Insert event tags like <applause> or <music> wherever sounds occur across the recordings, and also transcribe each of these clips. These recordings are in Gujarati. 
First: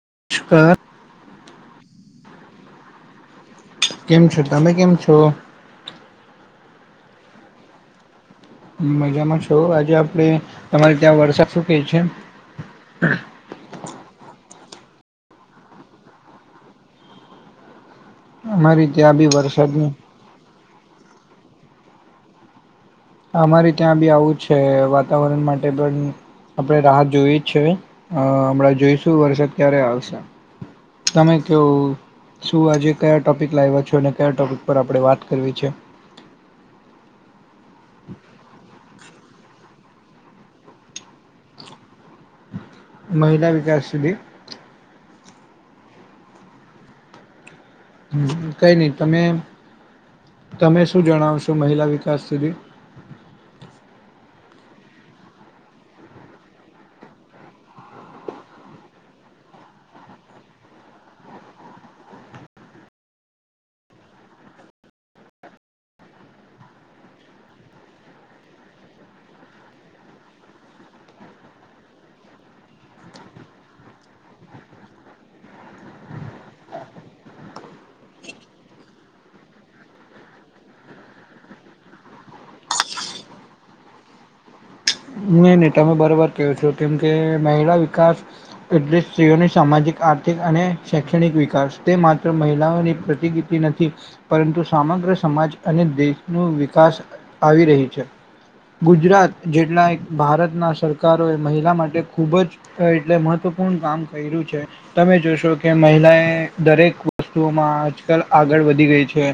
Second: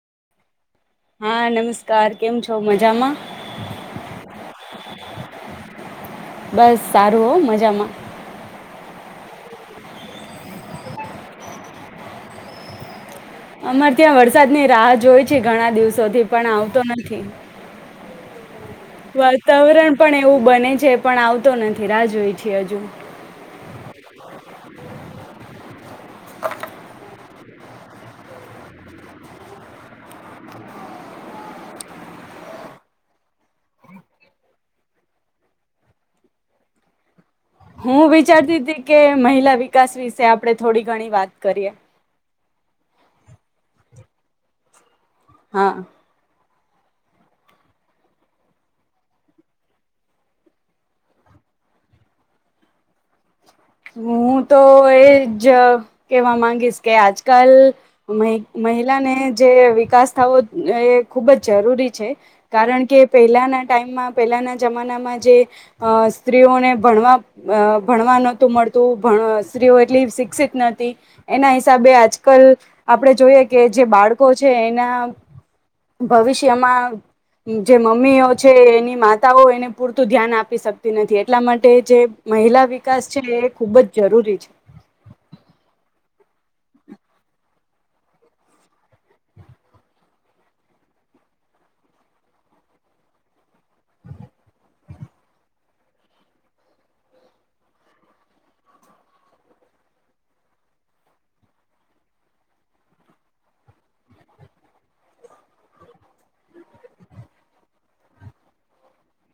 <unintelligible> હા નમસ્કાર કેમ છો મજા માં? કેમ છો તમે કેમ છો? બસ સારું હો મજામાં. મજામાં છો આજે આપણે તમારે ત્યાં વરસાદ શું કેઈ છે. અમારે ત્યાં વરસાદની રાહ જોઈ છે ઘણા દિવસોથી પણ આવતો નથી. અમારે ત્યાં બી વરસાદની વાતાવરણ પણ એવું બને છે પણ આવ તો નથી રાહ જોઈ છે અજુ. અમારે ત્યાં બી આવું છે વાતાવરણ માટે <unintelligible> આપડે રાહત જોવી છે. અ અમણાં જોઈશું વરસાદ ક્યારે આવશે. તમે કેવ શું આજે કયા ટોપિક લાયવા છો અને કયા ટોપિક પર આપડે વાત કરવી છે. હું વિચારતી તી કે મહિલા વિકાસ વિશે આપડે થોડી ઘણી વાત કરીએ. મહિલા વિકાસ સુધી હા. હ કઈ ની તમે તમે શું જણાવશો મહિલા વિકાસ સુધી. હું તો એ જ કહેવા માંગીશ કે આજકાલ મહિલાને જે વિકાસ થવો એ ખૂબ જ જરૂરી છે કારણ કે પહેલાના ટાઈમમાં પહેલાના જમાનામાં જે સ્ત્રીઓને ભણવા ભણવાનો તું સ્ત્રીઓ એટલી શિક્ષિત નથી એના હિસાબે આજકાલ આપણે જોઈએ કે જે બાળકો છે એના ભવિષ્યમાં જે મમ્મીઓ છે એની માતાઓ એને પૂરતું ધ્યાન આપી શકતી નથી એટલા માટે જે મહિલા વિકાસ છે એ ખૂબ જ જરૂરી છે એને તમે બરાબર કહો છો કેમ કે મહિલા વિકાસ એટલે સ્ત્રીઓની સામાજિક આર્થિક અને શૈક્ષણિક વિકાસ તે માત્ર મહિલાઓની પ્રતિકતિ નથી પરંતુ સમગ્ર સમાજ અને દેશનું વિકાસ આવી રહી છે ગુજરાત જેટલા ભારતના સરકારોએ મહિલા માટે ખૂબ જ એટલે મહત્ત્વપૂર્ણ કામ કર્યું છે તમે જોશો કે મહિલાએ દરેક વસ્તુઓમાં આજકાલ આગળ વધી ગઈ છે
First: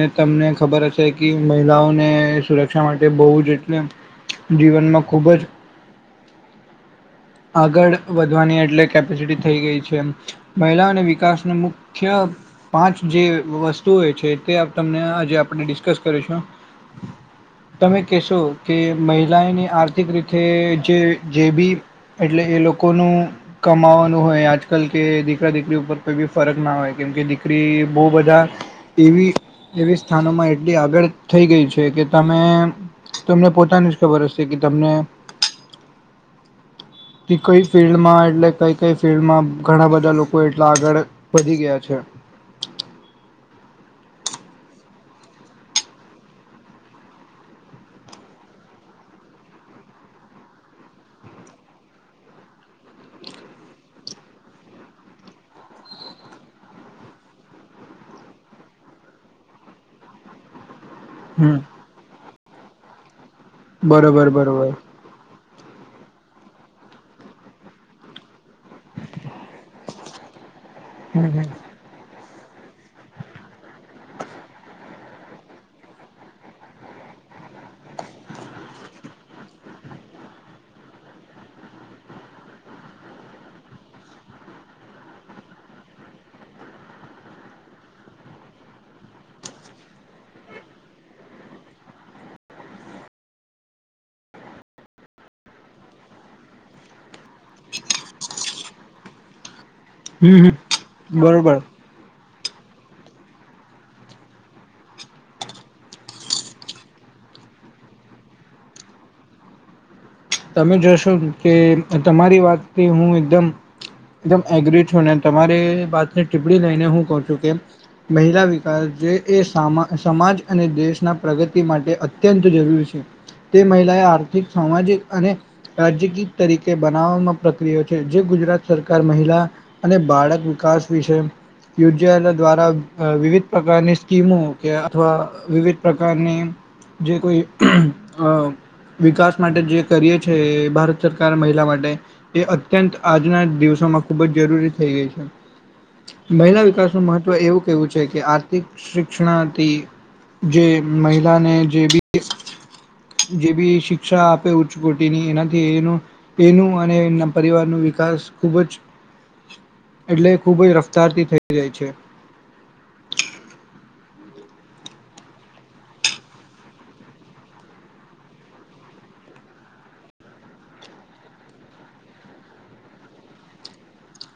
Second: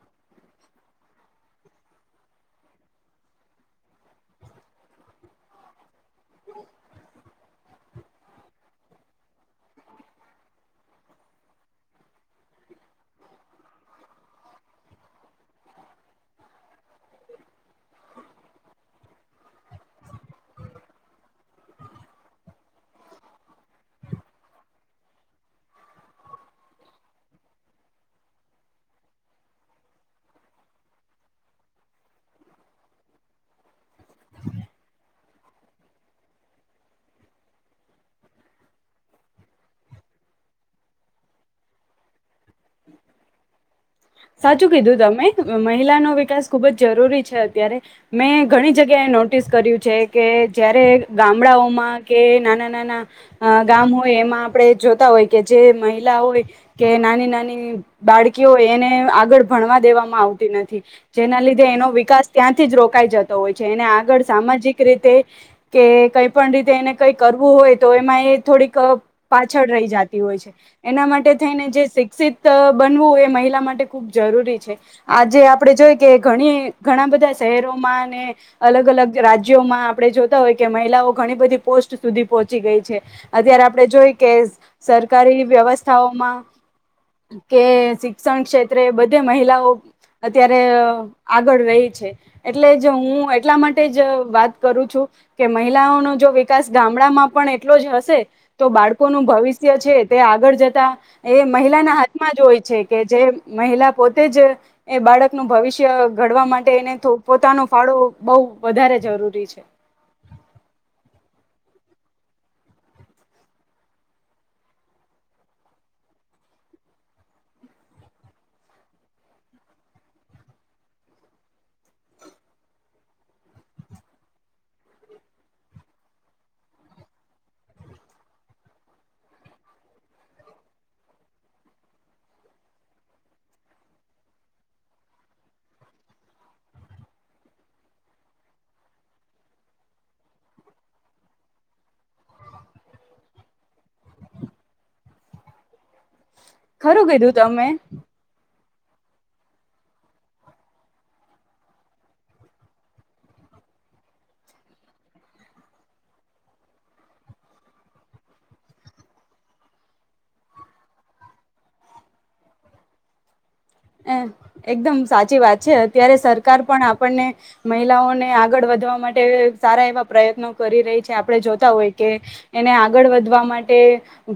ને તમને ખબર હશે કે મહિલાઓને સુરક્ષા માટે બહુ જ એટલે જીવનમાં ખુબ જ <inaudible> આગળ વધવાની એટલે કેપેસિટી થઈ ગઈ છે મહિલા અને વિકાસની મુખ્ય પાંચ જે વસ્તુઓ હોય છે તે આપ તમને આજે આપણે ડિસ્કસ કરીશું તમે કહેશો કે મહિલાની આર્થ રીતે જે જે બી એટલે એ લોકોનું કમાવાનું હોય આજકાલ કે દીકરા દીકરી ઉપર કોઈ બી ફરક ના હોય કેમકે દીકરી બહુ બધા એવી એવી સ્થાનોમાં એટલી આગળ થઈ ગઈ છે કે તમે તમને પોતાને જ ખબર હશે કે તમને કઈ ફિલ્ડમાં એટલે કઈ કઈ ફિલ્ડમાં ઘણા બધા લોકો એટલા આગળ વધી ગયા છે <inaudible> સાચું કીધું તમે મહિલાનો વિકાસ ખુબ જ જરૂરી છે અત્યારે મેં ઘણી જગ્યાએ નોટિસ કર્યું છે કે જયારે ગામડાઓમાં કે નાના નાના ગામ હોય એમાં આપણે જોતા હોય કે જે મહિલા હોય કે નાની નાની બાળકી હોય એને આગળ ભણવા દેવામાં આવતી નથી જેના હમ. લીધે એનો વિકાસ ત્યાંથી જ રોક કાઈ જતો હોય છે એને આગળ બરોબર બરોબર. સામાજિક રીતે કે કઈ પણ રીતે એને કઈ કરવું હોય તો એમાં એ થોડીક પાછળ રહી જતી હોય છે એના હમ માટે હમ થઈને જે શિક્ષિત ત બનવું એ મહિલા માટે ખૂબ જરૂરી છે. આજે આપણે જોઈ કે ઘણી ઘણા બધા શહેરોમાં અને અલગ-અલગ રાજ્યોમાં આપણે જોતા હોય કે મહિલાઓ ઘણી બધી પોસ્ટ સુધી પહોંચી ગઈ છે, અત્યારે આપણે જોઈ કે સ સરકારી વ્યવસ્થાઓમાં, કે શિક્ષણ ક્ષેત્ ત્રે બધે મહિલાઓ, અત્યારે આગળ રહી છે, એટલે જ હું એટલા માટે જ વાત કરું છું, કે મહિલાઓનો જો વિકાસ ગામડામાં પણ એટલો જ હશે તો બાળકો નું ભવિષ્ છે તે હમ આગળ જતા હમ એ બરોબર. મહિલાના હા માં જ હોય છે કે જે મહિલા પોતે જ એ બાળકનું ભવિષ્ય ઘડવા માટે એને થો પોતાનો ફાળો બહું વધારે જરૂરી છે. તમે જોશો કે તમારી વાતથી હું એકદમ-એકદમ એગ્રી છું, ને તમારી વાતને ટીપ્પણી લઈને હું કહું છું કે મહિલા વિકાસ જે એ સા સમાજ અને દેશના પ્રગતિ માટે અત્યંત જરૂરી છે, તે મહિલાએ આર્થિક, સામાજિક અને રાજ્યગીત તરીકે બનાવવામાં પ્રક્રિય છે, જે ગુજરાત સરકાર મહિલા અને બાળક વિકાસ વિશે યોજાયેલા દ્વારા વિવિધ પ્રકારની સ્કીમો કે અથવા વિવિધ પ્રકારની જે કોઈ અહ વિકાસ માટે જે કરીએ છે એ ભારત સરકાર મહિલા માટે એ અત્યંત આજના દિવસોમાં ખૂબ જ જરૂરી થઈ ગઈ છે. મહિલા વિકાસનું ખરું મહત્વ કીધું એવું તમે કેવું છે કે આ શિક શિક્ષણા થી જે મહિલાને જે બી જે બી શિક્ષા આપે એવું <unintelligible> એનાથી એનું તેનું અને તેના પરિવાર નું વિકાસ ખૂબ જ એટલે ખૂબ જ રફતારથી થઈ જાય છે. હ એકદમ સાચી વાત છે, અત્યારે સરકાર પણ આપણને મહિલાઓને આગળ વધવા માટે સારા એવા પ્રયત્નો કરી રહી છે. આપણે જોતા હોય કે એને આગળ વધવા માટે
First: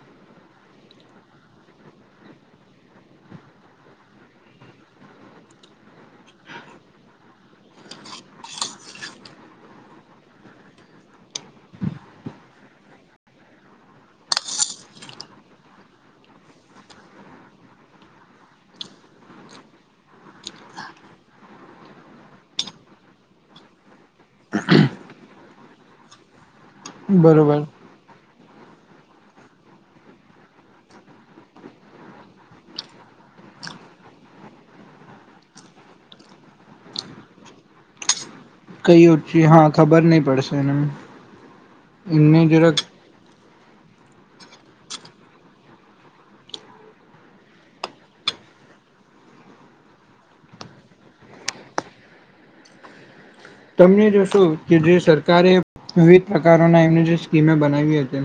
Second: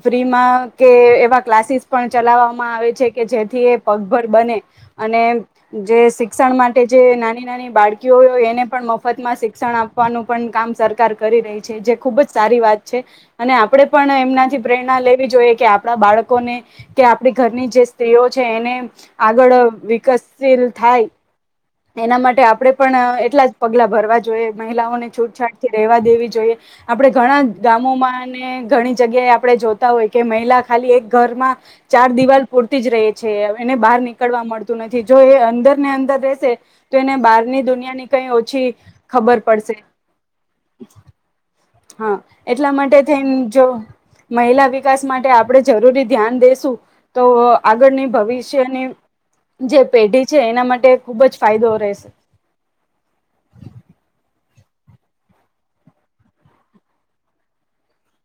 ફ્રીમાં કે એવા ક્લાસીસ પણ ચલાવવામાં આવે છે, કે જેથી એ પગ ભર બને અને જે શિક્ષણ માટે જે નાની-નાની બાળકીઓ હોય એને પણ મફતમાં શિક્ષણ આપવાનું પણ કામ સરકાર કરી રહી છે, જે ખૂબ જ સારી વાત છે. અને આપણે પણ એમનાથી પ્રેરણા લેવી જોઈએ, કે આપણા બાળકોને કે આપણી ઘરની જે સ્ત્રીઓ છે એને આગળ વિકસશીલ થાય, એના માટે આપડે પણ એટલા જ પગલા ભરવા જોઈએ. મહિલાઓને છૂટછાટ થી રહેવા દેવી જોઈએ. આપડે ઘણા બરોબર ગામોમાં ન ઘણી જગ્યાએ આપણે જોતા હોય કે મહિલા ખાલી એક ઘરમાં, ચાર દિવાલ પૂરતી જ ર છે. એને બહાર નીકળવા મળતું નથી જો એ અંદર ને અંદર રહેશે, તો એને બહારની દુનિયા ની કઈ ઓછી કઈ ઓછી ખબર હા પડશે ખબર નહી પડશે એને. હા, એમને એટલા જરાક માટે થઈ જો મહિલા વિકાસ માટે આપણે જરૂરી ધ્યાન દેસું, તો આગળની ભવિષ્યની જે પેઢી છે એના માટે ખુબ જ ફાયદો રહેશે. તને જોશો કે જે સરકારે વિવિધ પ્રકારના એમની જે સ્કીમે બનાવી હતી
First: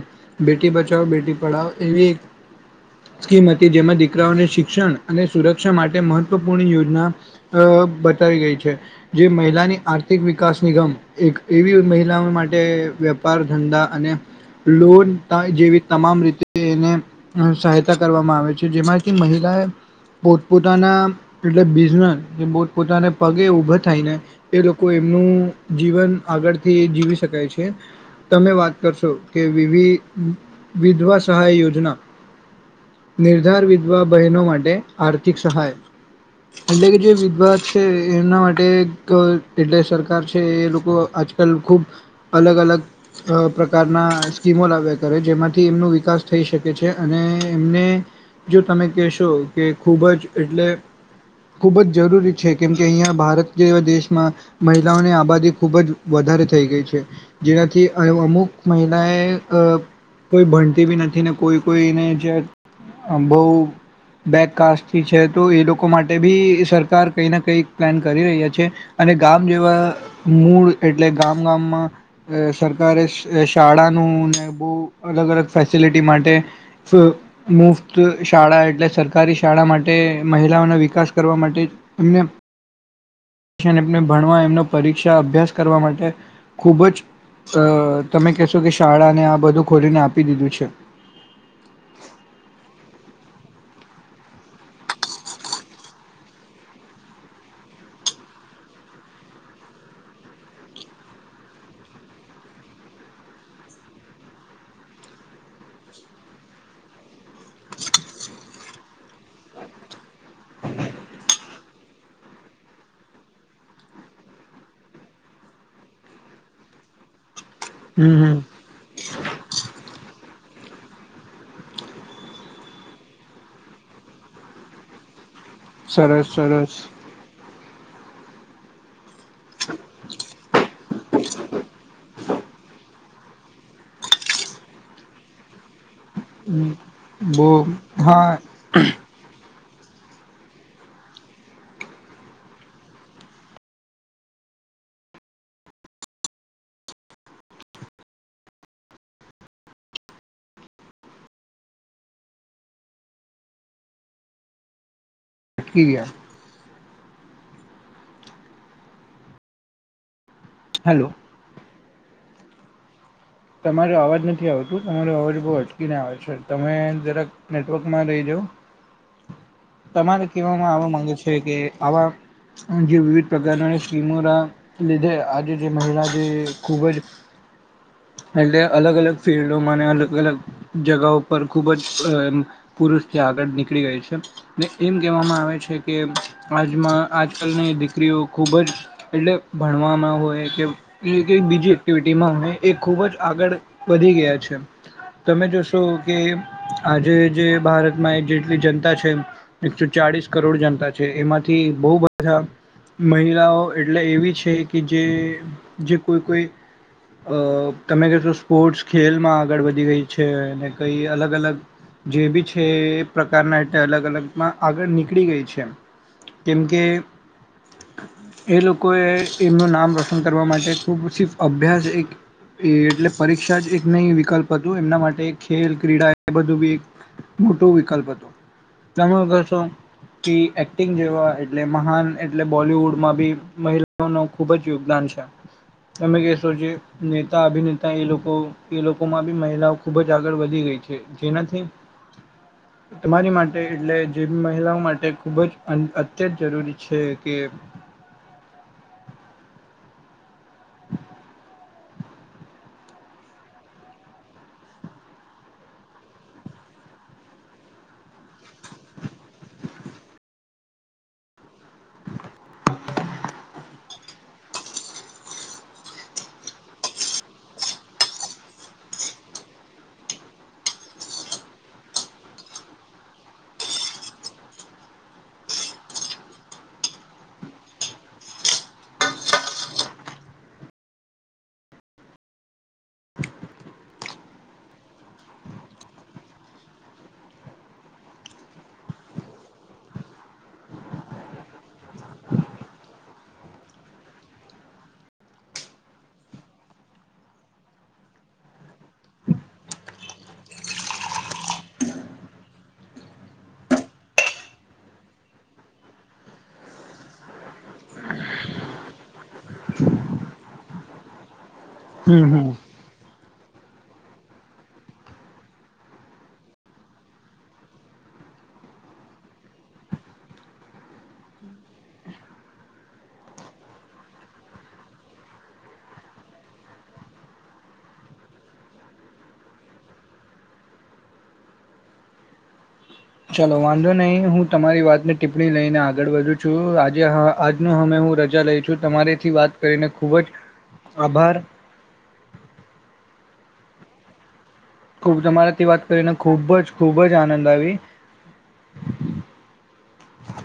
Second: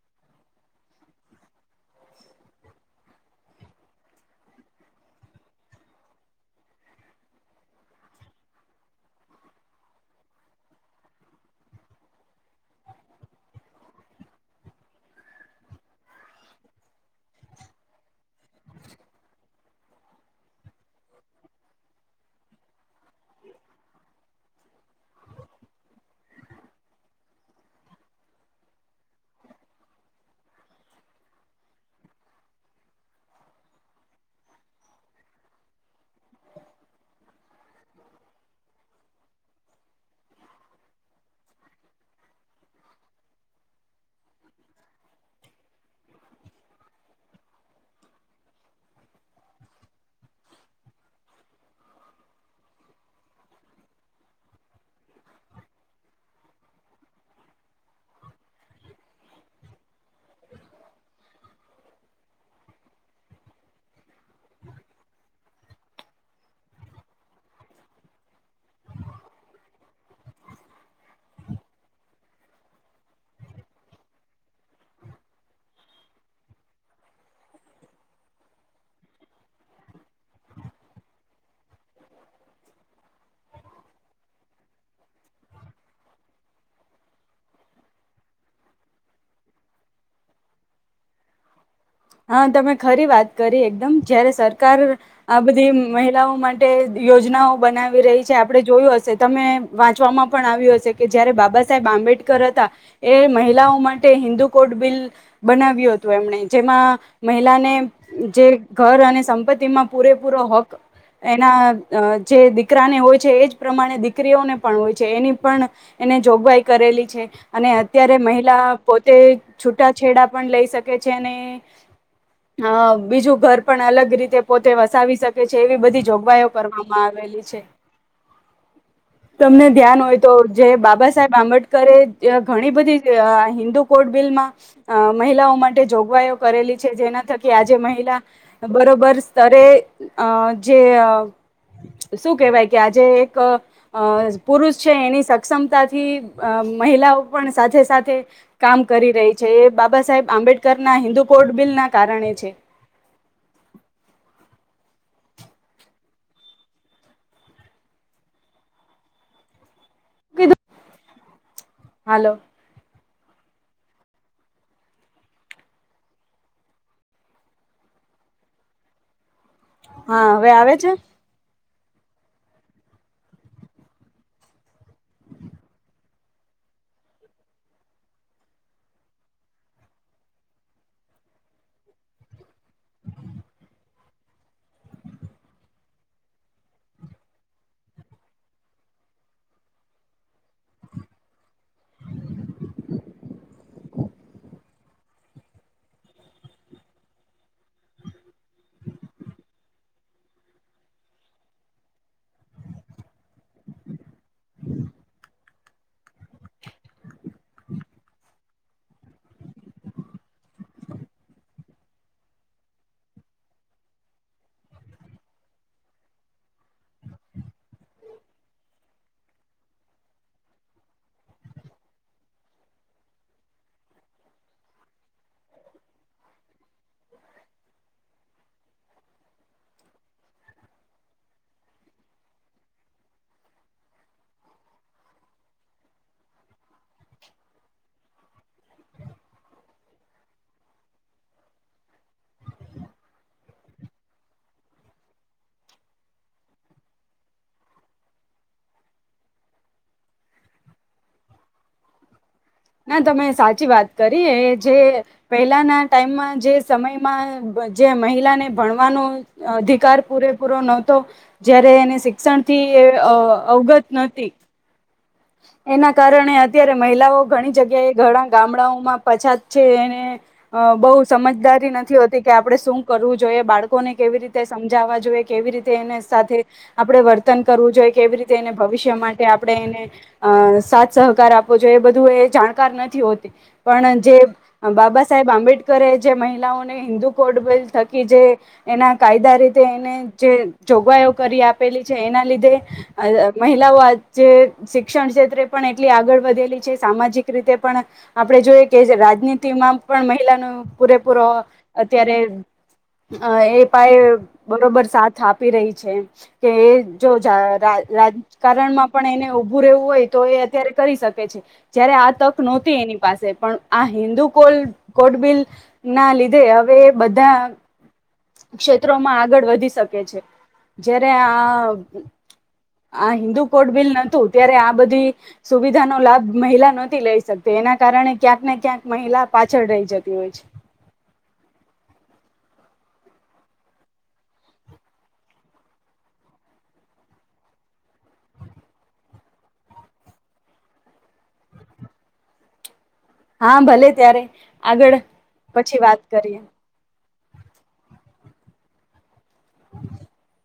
બેટી બચાવ બેટી પઢાવો એવી એક સ્કીમ હતી, જેમાં દીકરાઓને શિક્ષણ અને સુરક્ષા માટે મહત્વપૂર્ણ યોજના, બતાવી ગઈ છે, જે મહિલાની આર્ આર્થિક વિકાસ નિગમ એક એવી મહિલાઓ માટે વેપાર ધંધા અને લોન જેવી તમામ રીતે એને સહાયતા કરવામાં આવે છે જેમાંથી મહિલાએ પોતપોતાના એટલે બિઝનેસ પોતપોતાના પગે ઊભા થાયને એ લોકો કો એમનું જીવન આગળથી જીવી શકાય છે, તમે વાત કરશો કે વિ વિધવા સહાય યોજના નિર્ધાર વિધવા બહેનો માટે આર્થિક સહાય, એટલે કે જે વિધવા છે એમના માટે એટલે સરકાર છે એ લોકો આજકાલ ખૂબ અલગ અલગ પ્રકારના સ્કીમો લાવ્યા કરે જેમાંથી એમનો વિકાસ થઈ શકે છે, અને એમને જો તમે કહેશો કે ખૂબ જ એટલે ખૂબ જ જરૂરી છે, કેમ કે અહીંયા ભારત જે એવા દેશમાં. મહિલાઓની આબાદી ખુબ જ વધારે થઈ ગઈ છે જેનાથી અમુક મહિલા એ કોઈ ભણતી બી નથી ને કોઈ કોઈને જે બહ બેકકાાસથી છે તો એ લોકો માટે બી સરકાર કઈ ના કઈ પ્લાન કરી રહ્યા છે અને ગામ જેવા મૂળ એટલે ગામ ગામમાં સરકારે શાળાનું ને બહુ અલગ અલગ ફેસિલિટી માટે મુફ્ત શાળા એટલે સરકારી શાળા માટે મહિલાઓનો વિકાસ કરવા માટે એમને ભણવા એમનો પરીક્ષા અભ્યાસ કરવા માટે ખૂબ જ તમે કહેશો કે શાળાને આ બધું ખોલીને, આપી દીધું છે. હા તમે ખરી વાત કરી એકદમ જયારે સરકાર આ બધી મહિલાઓ માટે યોજનાઓ બનાવી રહી છે આપડણે જોયું હશે તમે વાંચવામાં પણ આવ્યું હશે કે જયારે બાબા સાહેબ આંબેડકર હતા, એ મહિલાઓ માટે હિન્દુ કોડ બિલ, બનાવ્યું હતું એમણે જેમાં મહિલાને જે ઘર અને સંપત્તિમાં પૂરેપૂરો હક એના જે દીકરાને હોય છે એજ પ્રમાણે દીકરીઓને પણ હોય છે એની પણ, એને જોગવાઈ કરેલી છે. અને અત્યારે હમ હમ. મહિલા પોતે છૂટાછેડા પણ લઈ શકે છે અને હ બીજું ઘર પણ અલગ રીતે પોતે વસાવી શકે છે એવી બધી સરસ જોગવાઈઓ સરસ કરવામાં આવેલી છે. તમને ધ્યાન હોય તો જે બાબા સાહેબ આંબેડકરે ઘણી બધી હિન્દુ કોડ બિલમાં, મહિલાઓ માટે જોગવાઈઓ કરેલી જેના થકી બો આજે મહિલા હા બરોબર, સ્તરે અ જે શું કેહેવાય કે આજે એક પુરુષ છે એની સક્ષમતાથી મહિલાઓ પણ સાથે સાથે, કામ કરી રહી છે એ બાબા સાહેબ આંબેડકર ના હિન્દુ કોળ બિલના કારણે છે. લટકી ગિયા. કીધું હેલો. હાલો. તમારો અવાજ નથી આવતું તમારો અવાજ બહુ અટકીને આવે છે તમે જરાક નેટવર્કમાં રહી જાવ. તમારે હા હવે કેવામાં આવે આવવા માંગે છે કે આવા જે વિવિધ પ્રકારના સ્કીમોના લીધે આજે જે મહિલા જે ખૂબ જ એટલે અલગ અલગ ફિલ્ડોમાં અને અલગ અલગ જગાઓ પર ખુબ જ અ પુષ જે આગળ નનીકળી ગઈ છે. ને એમ કહેવામાં આવે છે કે આજમાં આજકાલની દીકરીઓ ખૂબ જ એટલે ભણવામાં હોય કે બીજી એક્ટિવિટીમાં હોય એક ખૂબ જ આગળ વધી ગયા છે તમે જોશો કે આજે જે ભારતમાં જેટલી જનતા છે એકસો ચાળસ કરોડ જનતા છે એમાંથી બહુ બધા મહિલાઓ એટલે એવી છે કે જે જે કોઈ કોઈ અ તમે કો સ્પોર્ટ્સ ખેલમાં આગળ વધી ગઈ છે કઈ અલગ અલગ જે બી છે એ પ્રકારના અલગ અલગમાં આગળ નીકળી ગઈ છે કેમ કે એ લોકો એ એમનું નામ રોશન કરવા માટે ખૂબ સ અભ્યાસ એક એ એટલે પરીક્ષા જ એક નહી વિકલ્પ હતોું એમના માટે ખેલ ક્રીડા એ બધું બી એક મોટું વિકલ્પ હતું, તમે કહેશો કે એક્ટિંગ જેવા એટલે મહાન એટલે બોલવુડમાં બી મહિલાઓ ન ખુબ જ યોગદાન છે, તમે કશો જે- નેતા અભિનેતા એ લોકો એ લોકોમાં બી મહિલાઓ ખૂબ જ આગળ વધી ગઈ છે, જેનાથી તમારી માટે એટલે જે મહિલાઓ માટે ખૂબ જ અત્યંત જરૂરી છે કે <inaudible> ના તમે સાચી વાત કરી જે પહેલાના ટાઈમમાં જે સમયમાં જે મહિલાને ભણવાનો અધિકાર પૂરેપૂરો નહતો, જયારે એને શિક્ષણ થી અવગત નતી. એના કારણે અત્યારે મહિલાઓ ઘણી જગ્યાએ ઘણા ગામડાઓમાં પછાત છે એને બહુ સમજદારી નથી હોતી કે આપણે શું કરવું જોઈએ બાળકોને કેવી રીતે સમજાવવા જોઈએ કેવી રીતે એને સાથે આપણે વર્તન કરવું જોઈએ, કેવી રીતે એને ભવિષ્ય માટે આપણે એને અ સાથ સહકાર આપવો છઈએ એ બધું એ જાણકાર નથી હોતી, પણ જે બાબા સાહેબ આંબેડકરે જે મહિલાઓને હિન્દુ કોડ બલ થકી જે એના કાયદા રીતે એને જે જોગવાઈઓ કરી આપેલી છે એના લીધે, મહિલાઓ આ જે શિક્ષણ ક્ષેત્રે પણ એટલી આગળ વધેલી છે, સામાજિક રીતે પણ આપણે જોઈએ કે રાજનીતિમાં પણ મહિલાનો પૂરેપૂરો અત્યારે એ પાયે બરોબર સાથ આપી રહી છે, કે એ જો રાજકારણમાં પણ એને ભૂરેવું હોય તો એ અત્યારે કરી શકે છે. જયારે આ હમ તક હમ નહોતી એની પાસે પણ આ હિન્દુલ કોટ બિલ ના લીધે હવે એ બધા ક્ષેત્રોમાં આગળ વધી શકે છે, જયારે આ આ હિન્દુ કોટ બિલ નતું. ત્યારે આ બધી સુવિધાનો લાભ મહિલા નથી લઈ શકતી, એના કારણે ક્યાંક ને ક્યાંક મહિલા પાછળ રહી જતી હોય છે. ચાલલો વાંધો નહીં. હું તમારી વાતને ટીપ્પણી લઈને આગળ વધુ છું આજે આજનો અમે હું રજા લઈ છું તમારીથી વાત કરીને ખુબ જ, આભાર. હા ભલે ત્યારે. આગળ ખુબ તમારાથી વાત પછી કરીને, કરીએ ખુબ જ ખુબ. ખૂબજ આનંદ આવી. <inaudible>